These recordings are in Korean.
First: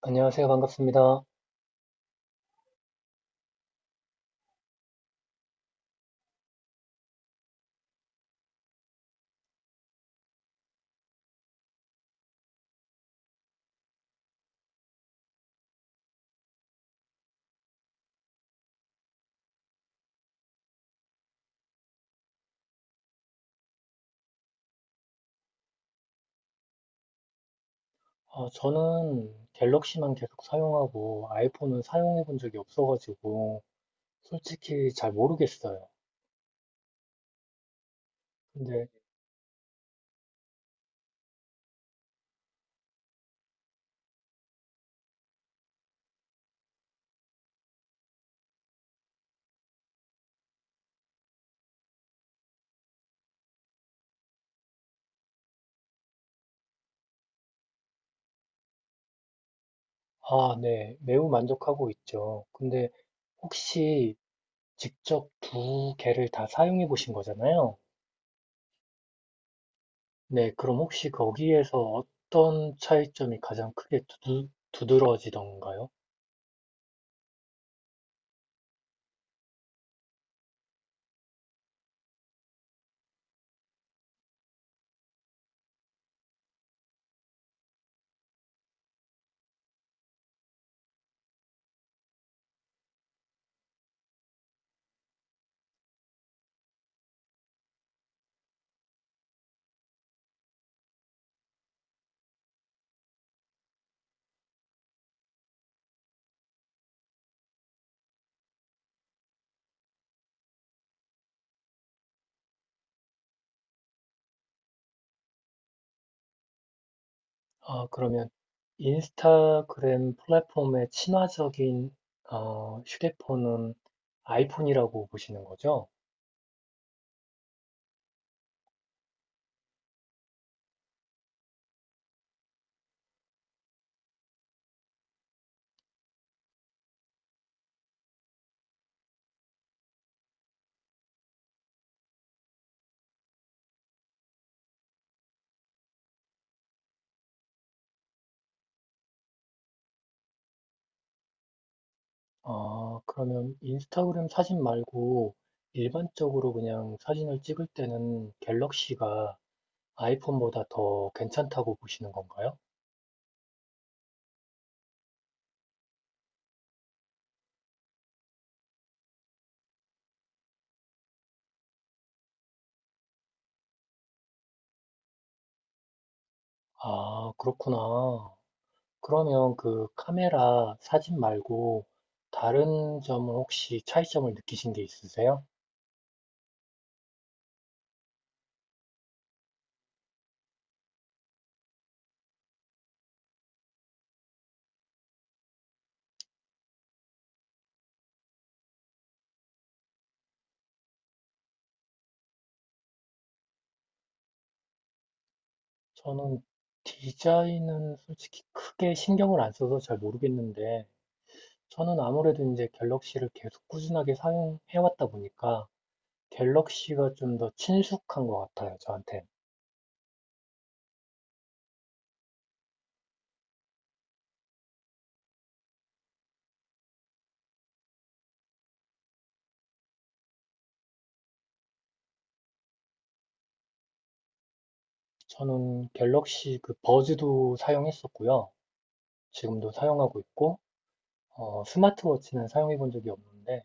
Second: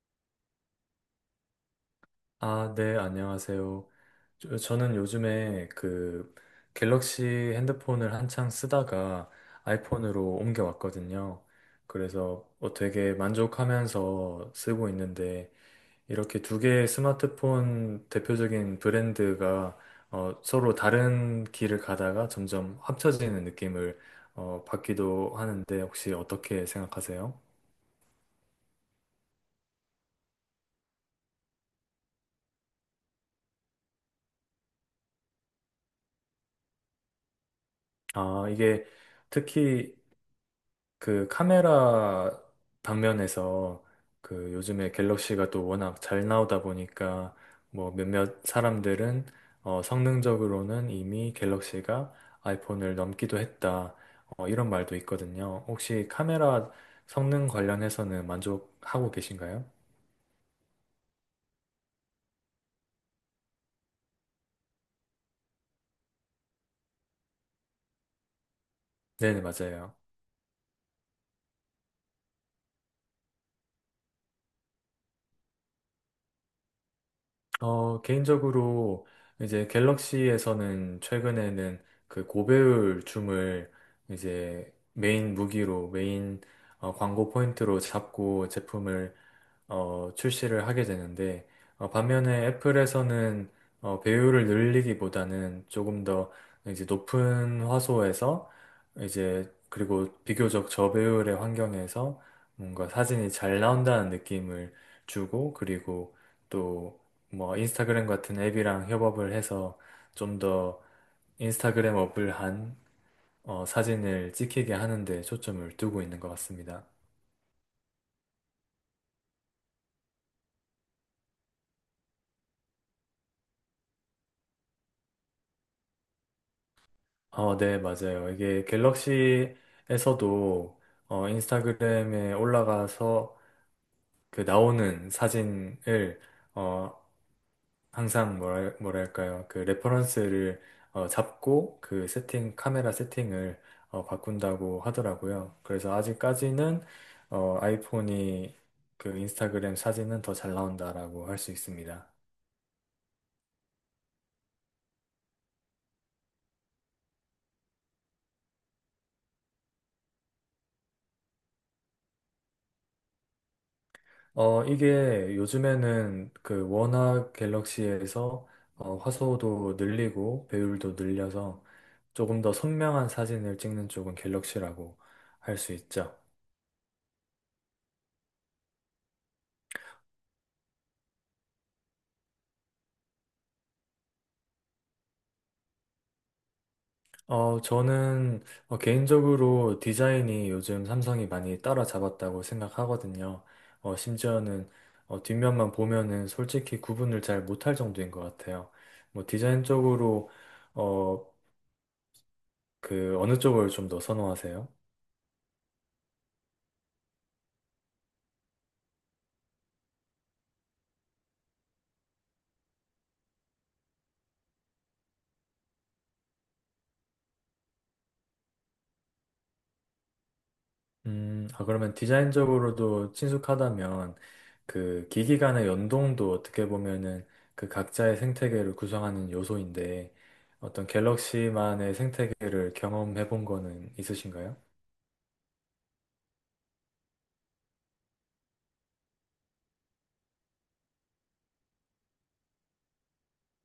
안녕하세요. 반갑습니다. 아, 네, 안녕하세요. 저는 요즘에 그 갤럭시 핸드폰을 한창 쓰다가 아이폰으로 옮겨왔거든요. 그래서 뭐 되게 만족하면서 쓰고 있는데 이렇게 두 개의 스마트폰 대표적인 브랜드가 서로 다른 길을 가다가 점점 합쳐지는 느낌을 받기도 하는데 혹시 어떻게 생각하세요? 저는 갤럭시만 계속 사용하고 아이폰은 사용해 본 적이 없어가지고 솔직히 잘 모르겠어요. 아, 이게 근데, 특히 그 카메라 방면에서 그 요즘에 갤럭시가 또 워낙 잘 나오다 보니까 뭐 몇몇 사람들은 성능적으로는 이미 갤럭시가 아이폰을 넘기도 했다. 이런 말도 있거든요. 혹시 카메라 성능 관련해서는 만족하고 계신가요? 아, 네. 매우 만족하고 있죠. 근데 혹시 직접 두 개를 다 사용해 보신 거잖아요. 네네, 맞아요. 네. 그럼 혹시 거기에서 어떤 차이점이 가장 크게 두드러지던가요? 개인적으로 이제 갤럭시에서는 최근에는 그 고배율 줌을 이제 메인 무기로, 메인 광고 포인트로 잡고 제품을 출시를 하게 되는데, 반면에 애플에서는 배율을 늘리기보다는 조금 더 이제 높은 화소에서 이제 그리고 비교적 저배율의 환경에서 뭔가 사진이 잘 나온다는 느낌을 주고 그리고 또 뭐 인스타그램 같은 앱이랑 협업을 해서 좀 더 인스타그램 어블한 사진을 찍히게 하는 데 초점을 두고 있는 것 같습니다. 아, 그러면 인스타그램 플랫폼의 친화적인 휴대폰은 아이폰이라고 보시는 거죠? 네, 맞아요. 이게 갤럭시에서도 인스타그램에 올라가서 그 나오는 사진을 어, 항상 뭐랄까요. 그 레퍼런스를 잡고 그 세팅, 카메라 세팅을 바꾼다고 하더라고요. 그래서 아직까지는 아이폰이 그 인스타그램 사진은 더 잘 나온다라고 할 수 있습니다. 아, 그러면 인스타그램 사진 말고 일반적으로 그냥 사진을 찍을 때는 갤럭시가 아이폰보다 더 괜찮다고 보시는 건가요? 이게 요즘에는 그 워낙 갤럭시에서 화소도 늘리고 배율도 늘려서 조금 더 선명한 사진을 찍는 쪽은 갤럭시라고 할 수 있죠. 아, 그렇구나. 그러면 그 카메라 사진 말고 다른 점은 혹시 차이점을 느끼신 게 있으세요? 저는 개인적으로 디자인이 요즘 삼성이 많이 따라잡았다고 생각하거든요. 심지어는 뒷면만 보면은 솔직히 구분을 잘 못할 정도인 것 같아요. 뭐 디자인 쪽으로 어, 그 어느 쪽을 좀 더 선호하세요? 저는 디자인은 솔직히 크게 신경을 안 써서 잘 모르겠는데, 저는 아무래도 이제 갤럭시를 계속 꾸준하게 사용해왔다 보니까, 갤럭시가 좀 더 친숙한 것 같아요, 저한테. 아, 그러면 디자인적으로도 친숙하다면 그 기기 간의 연동도 어떻게 보면은 그 각자의 생태계를 구성하는 요소인데 어떤 갤럭시만의 생태계를 경험해 본 거는 있으신가요? 저는 갤럭시 그 버즈도 사용했었고요. 지금도 사용하고 있고, 스마트워치는 사용해본 적이 없는데,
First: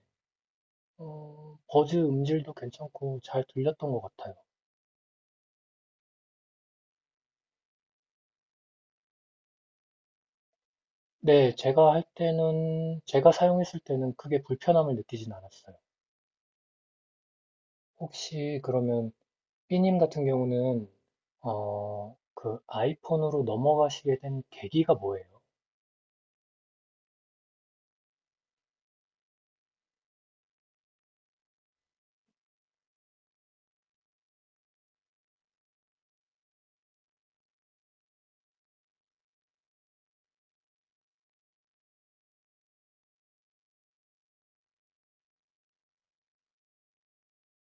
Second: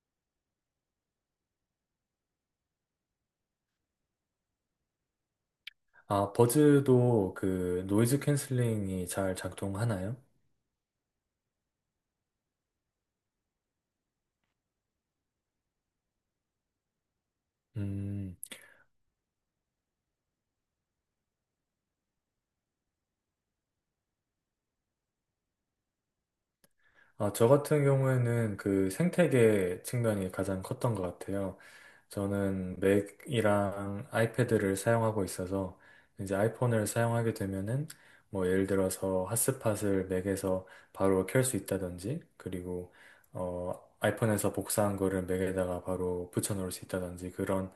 버즈 음질도 괜찮고 잘 들렸던 것 같아요. 아, 버즈도 그 노이즈 캔슬링이 잘 작동하나요? 네, 제가 할 때는, 제가 사용했을 때는 크게 불편함을 느끼진 않았어요. 음. 혹시 그러면 B님 같은 경우는 그 아이폰으로 넘어가시게 된 계기가 뭐예요? 아, 저 같은 경우에는 그 생태계 측면이 가장 컸던 것 같아요. 저는 맥이랑 아이패드를 사용하고 있어서 이제 아이폰을 사용하게 되면은 뭐 예를 들어서 핫스팟을 맥에서 바로 켤 수 있다든지 그리고 어 아이폰에서 복사한 거를 맥에다가 바로 붙여 놓을 수 있다든지 그런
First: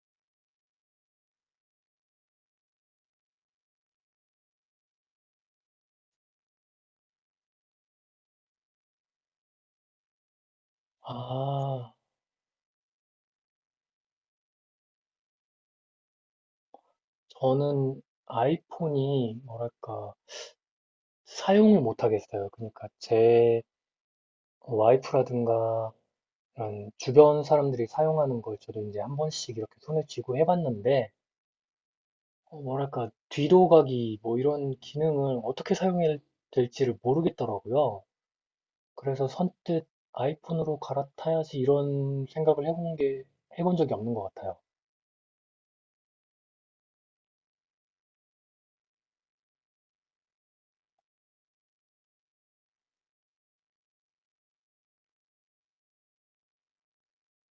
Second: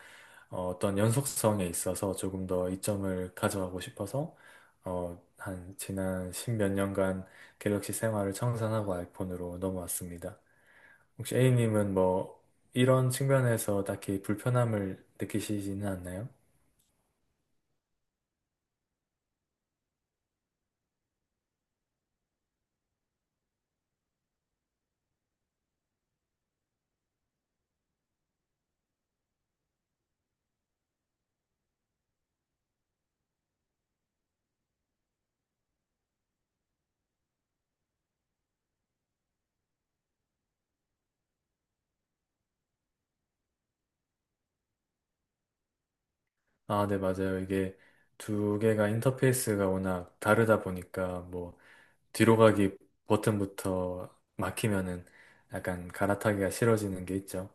어떤 연속성에 있어서 조금 더 이점을 가져가고 싶어서 한 지난 십 몇 년간 갤럭시 생활을 청산하고 아이폰으로 넘어왔습니다. 혹시 아, A님은 뭐 이런 측면에서 딱히 불편함을 느끼시지는 않나요? 저는 아이폰이 뭐랄까 사용을 못 하겠어요. 그러니까 제 와이프라든가 이런 주변 사람들이 사용하는 걸 저도 이제 한 번씩 이렇게 손에 쥐고 해봤는데 뭐랄까 뒤로 가기 뭐 이런 기능을 어떻게 사용해야 될지를 모르겠더라고요. 그래서 선뜻 아이폰으로 갈아타야지 이런 생각을 해본 게, 해본 적이 없는 것 같아요. 아, 네, 맞아요. 이게 두 개가 인터페이스가 워낙 다르다 보니까 뭐 뒤로 가기 버튼부터 막히면은 약간 갈아타기가 싫어지는 게 있죠.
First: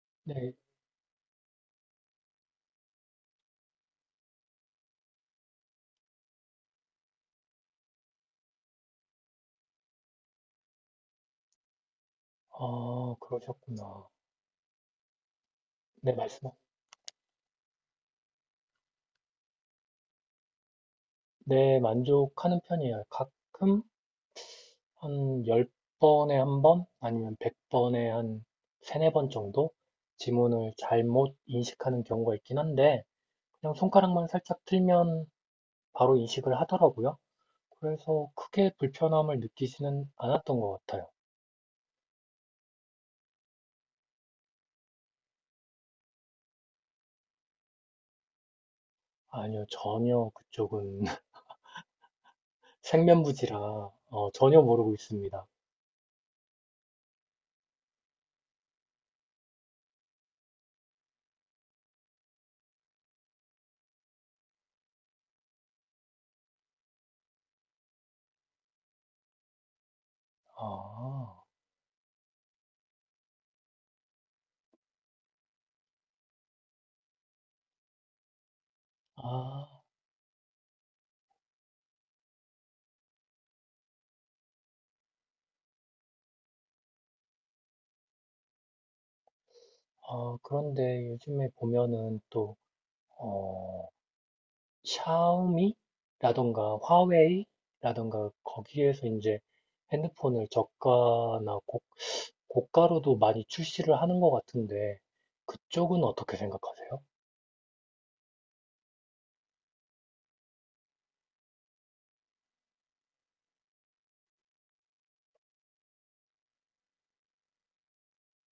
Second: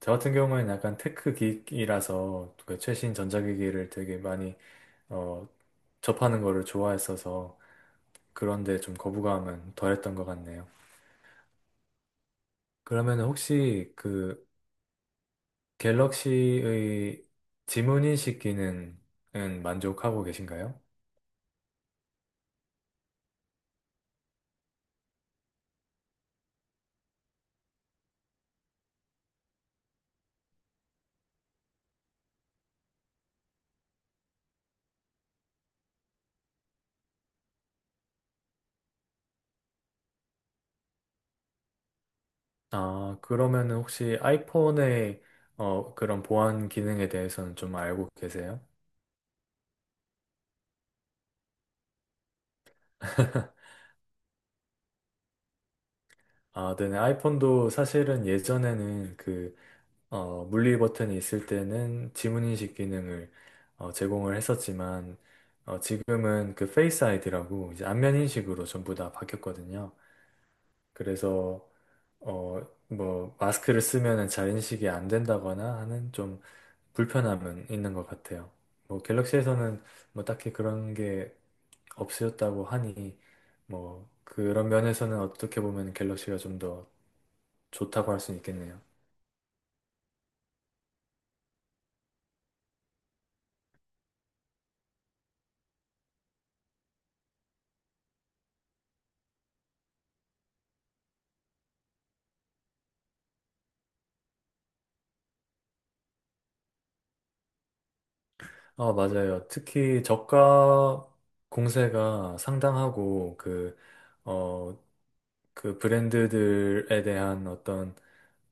저 같은 네, 경우에는 약간 테크 기기라서 그 최신 전자기기를 되게 많이 어, 접하는 거를 좋아했어서 그런데 좀 거부감은 덜했던 것 같네요. 아, 그러면 혹시 그러셨구나. 그 네, 갤럭시의 지문인식 기능은 만족하고 계신가요? 네, 만족하는 편이에요. 가끔 한 10번에 한 번, 아니면 100번에 한 세네 번 정도 지문을 잘못 인식하는 경우가 있긴 한데, 그냥 손가락만 살짝 틀면 바로 인식을 하더라고요. 그래서 크게 불편함을 느끼지는 않았던 것 같아요. 아, 그러면 혹시 아이폰의 그런 보안 기능에 대해서는 좀 알고 계세요? 아니요, 전혀 그쪽은 생면부지라 전혀 모르고 있습니다. 아, 네네. 아이폰도 사실은 예전에는 그, 물리 버튼이 있을 때는 지문인식 기능을 제공을 했었지만, 지금은 그 페이스 아이디라고 이제 안면 인식으로 전부 다 바뀌었거든요. 아, 그래서 어, 뭐, 마스크를 쓰면은 자인식이 안 된다거나 하는 좀 불편함은 있는 것 같아요. 뭐, 아, 갤럭시에서는 뭐 딱히 그런 게 없으셨다고 하니, 뭐, 그런 면에서는 어떻게 보면 갤럭시가 좀 더 좋다고 할 수는 있겠네요. 아, 그런데 요즘에 보면은 또 어, 샤오미라던가 화웨이라던가 거기에서 이제 핸드폰을 저가나 고가로도 많이 출시를 하는 것 같은데 그쪽은 어떻게 생각하세요? 맞아요. 특히 저가 공세가 상당하고, 그, 어, 그 브랜드들에 대한 어떤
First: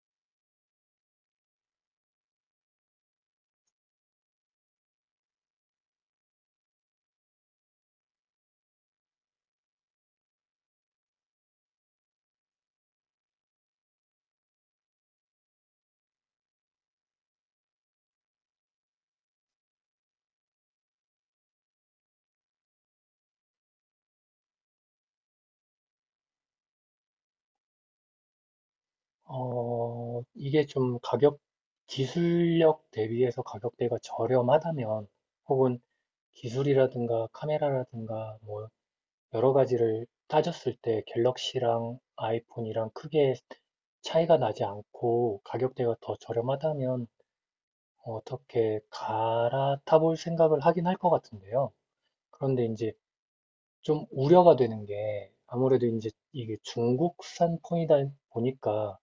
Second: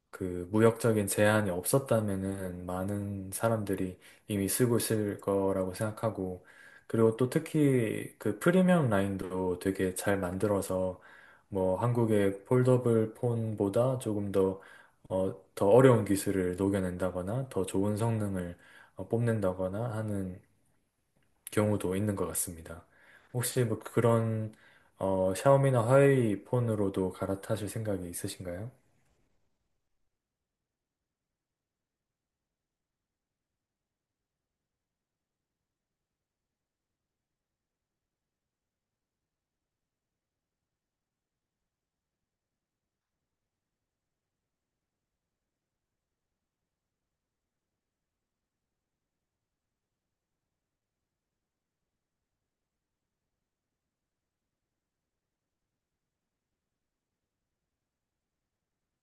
그 무역적인 제한이 없었다면은 많은 사람들이 이미 쓰고 있을 거라고 생각하고 그리고 또 특히 그 프리미엄 라인도 되게 잘 만들어서 뭐 한국의 폴더블 폰보다 조금 더, 더 어려운 기술을 녹여낸다거나 더 좋은 성능을 뽐낸다거나 하는 경우도 있는 것 같습니다. 혹시 뭐 그런 샤오미나 화웨이 폰으로도 갈아타실 생각이 있으신가요? 이게 좀 기술력 대비해서 가격대가 저렴하다면, 혹은 기술이라든가 카메라라든가 뭐 여러 가지를 따졌을 때 갤럭시랑 아이폰이랑 크게 차이가 나지 않고 가격대가 더 저렴하다면 어떻게 갈아타볼 생각을 하긴 할 것 같은데요. 그런데 이제 좀 우려가 되는 게 아무래도 이제 이게 중국산 폰이다 보니까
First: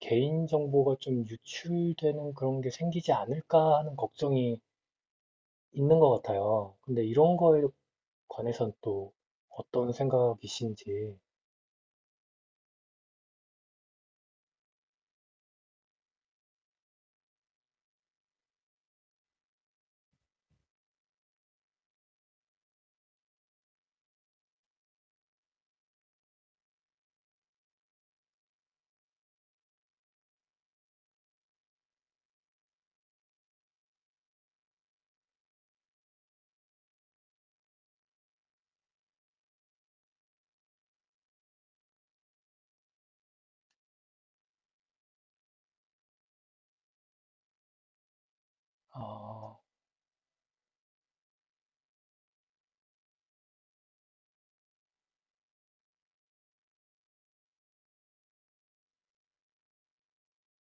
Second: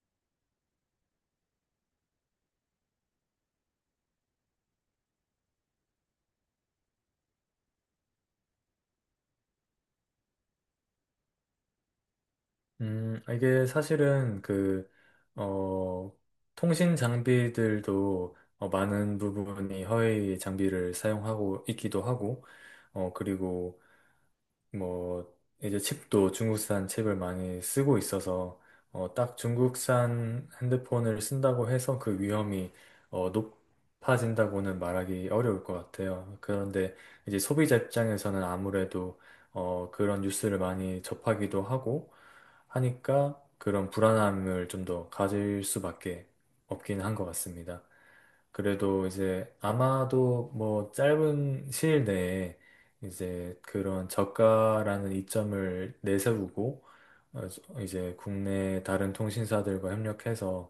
개인정보가 좀 유출되는 그런 게 생기지 않을까 하는 걱정이 있는 것 같아요. 근데 이런 거에 관해서또 어떤 생각이신지, 아, 이게 사실은 그, 어, 통신 장비들도 많은 부분이 허위 장비를 사용하고 있기도 하고, 그리고 뭐 이제 칩도 중국산 칩을 많이 쓰고 있어서 딱 중국산 핸드폰을 쓴다고 해서 그 위험이 높아진다고는 말하기 어려울 것 같아요. 그런데 이제 소비자 입장에서는 아무래도 그런 뉴스를 많이 접하기도 하고 하니까 그런 불안함을 좀 더 가질 수밖에 없긴 한 것 같습니다. 그래도 이제 어, 아마도 뭐 짧은 시일 내에 이제 그런 저가라는 이점을 내세우고 어, 이제 국내 다른 통신사들과 협력해서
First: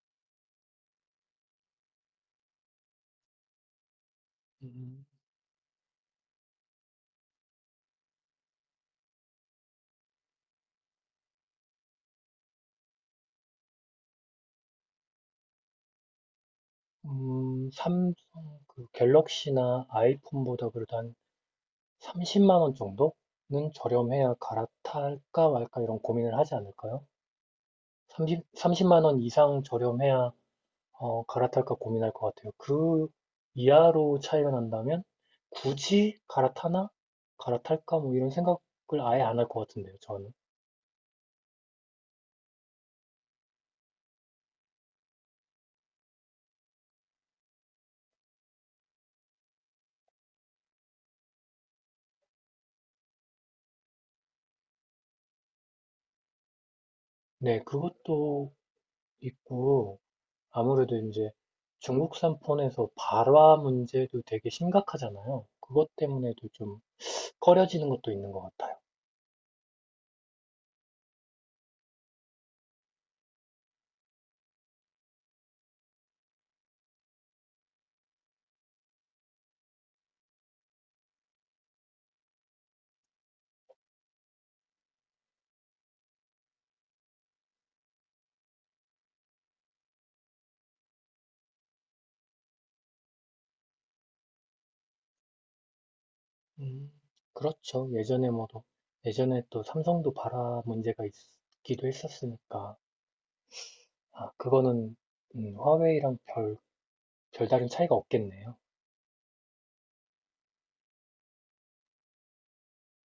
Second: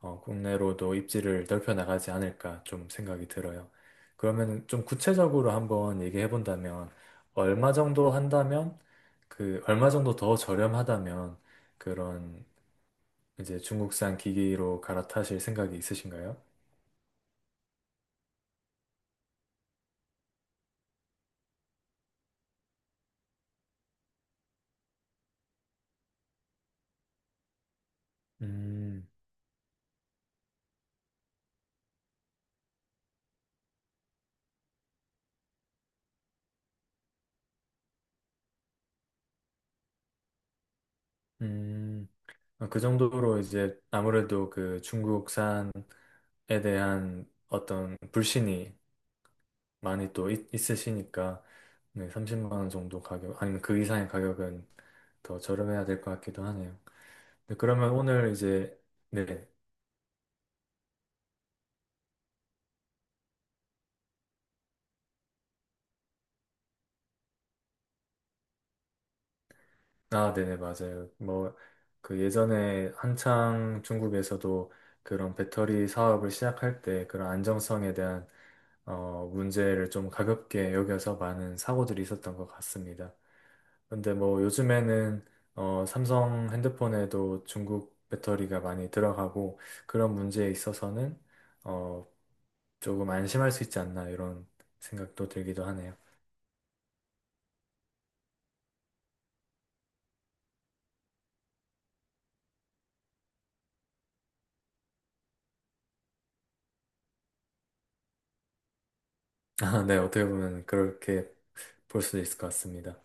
국내로도 입지를 넓혀 나가지 않을까 좀 생각이 들어요. 그러면 좀 음, 구체적으로 한번 얘기해 본다면 얼마 정도 한다면 그 얼마 정도 더 저렴하다면 그런 이제 중국산 기기로 갈아타실 생각이 있으신가요? 음, 삼성, 그 갤럭시나 아이폰보다 그래도 한 30만 원 정도는 저렴해야 갈아탈까 말까 이런 고민을 하지 않을까요? 30만 음, 원 이상 저렴해야 갈아탈까 고민할 것 같아요. 그 이하로 차이가 난다면 굳이 갈아타나? 갈아탈까? 뭐 이런 생각을 아예 안 할 것 같은데요, 저는. 음. 그 정도로 이제 아무래도 그 중국산에 대한 어떤 불신이 많이 또 있으시니까 네, 30만 원 정도 가격 아니면 그 이상의 가격은 더 저렴해야 될 것 같기도 하네요. 네, 네, 그러면 오늘 그것도 이제 네, 있고, 아무래도 이제 중국산 폰에서 발화 문제도 되게 심각하잖아요. 그것 때문에도 좀 꺼려지는 것도 있는 것 같아요. 아, 네네 맞아요. 뭐 그 예전에 한창 중국에서도 그런 배터리 사업을 시작할 때 그런 안정성에 대한 문제를 좀 가볍게 여겨서 많은 사고들이 있었던 것 같습니다. 근데 뭐 요즘에는 삼성 핸드폰에도 중국 배터리가 많이 들어가고 그런 문제에 있어서는 어, 조금 안심할 수 있지 않나 이런 생각도 들기도 하네요. 음, 그렇죠. 예전에 예전에 또 삼성도 발화 문제가 있기도 했었으니까. 아, 그거는 화웨이랑 별 별다른 차이가 없겠네요. 아, 네, 어떻게 보면 그렇게 볼 수도 있을 것 같습니다.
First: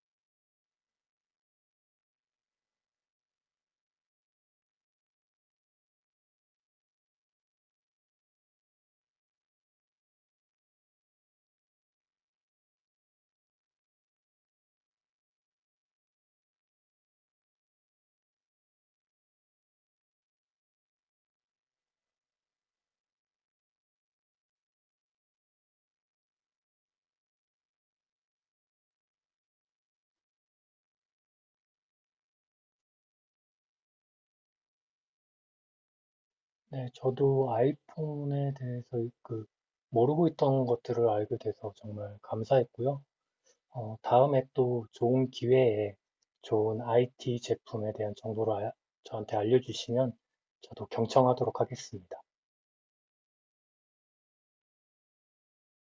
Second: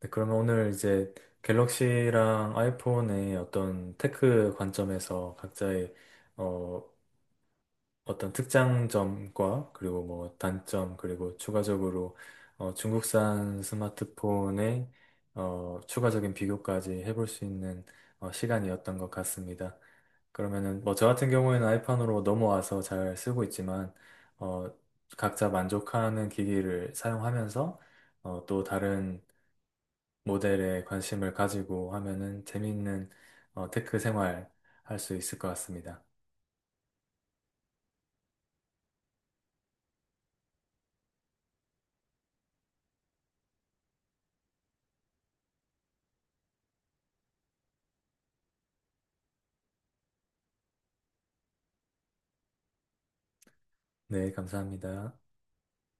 네, 그러면 오늘 이제 갤럭시랑 아이폰의 어떤 테크 관점에서 각자의 어, 어떤 특장 점과 그리고 뭐 단점 그리고 추가적으로 중국산 스마트폰의 추가적인 비교까지 해볼 수 있는 시간이었던 것 같습니다. 그러면은 뭐 저 같은 경우에는 아이판으로 넘어와서 잘 쓰고 있지만 어, 각자 만족하는 기기를 사용하면서 또 다른 모델에 관심을 가지고 하면은 재미있는 테크 생활 할 수 있을 것 같습니다. 네, 저도 아이폰에 대해서 그 모르고 있던 것들을 알게 돼서 정말 감사했고요. 다음에 또 좋은 기회에 좋은 IT 제품에 대한 정보를 저한테 알려주시면 저도 경청하도록 하겠습니다. 네, 감사합니다.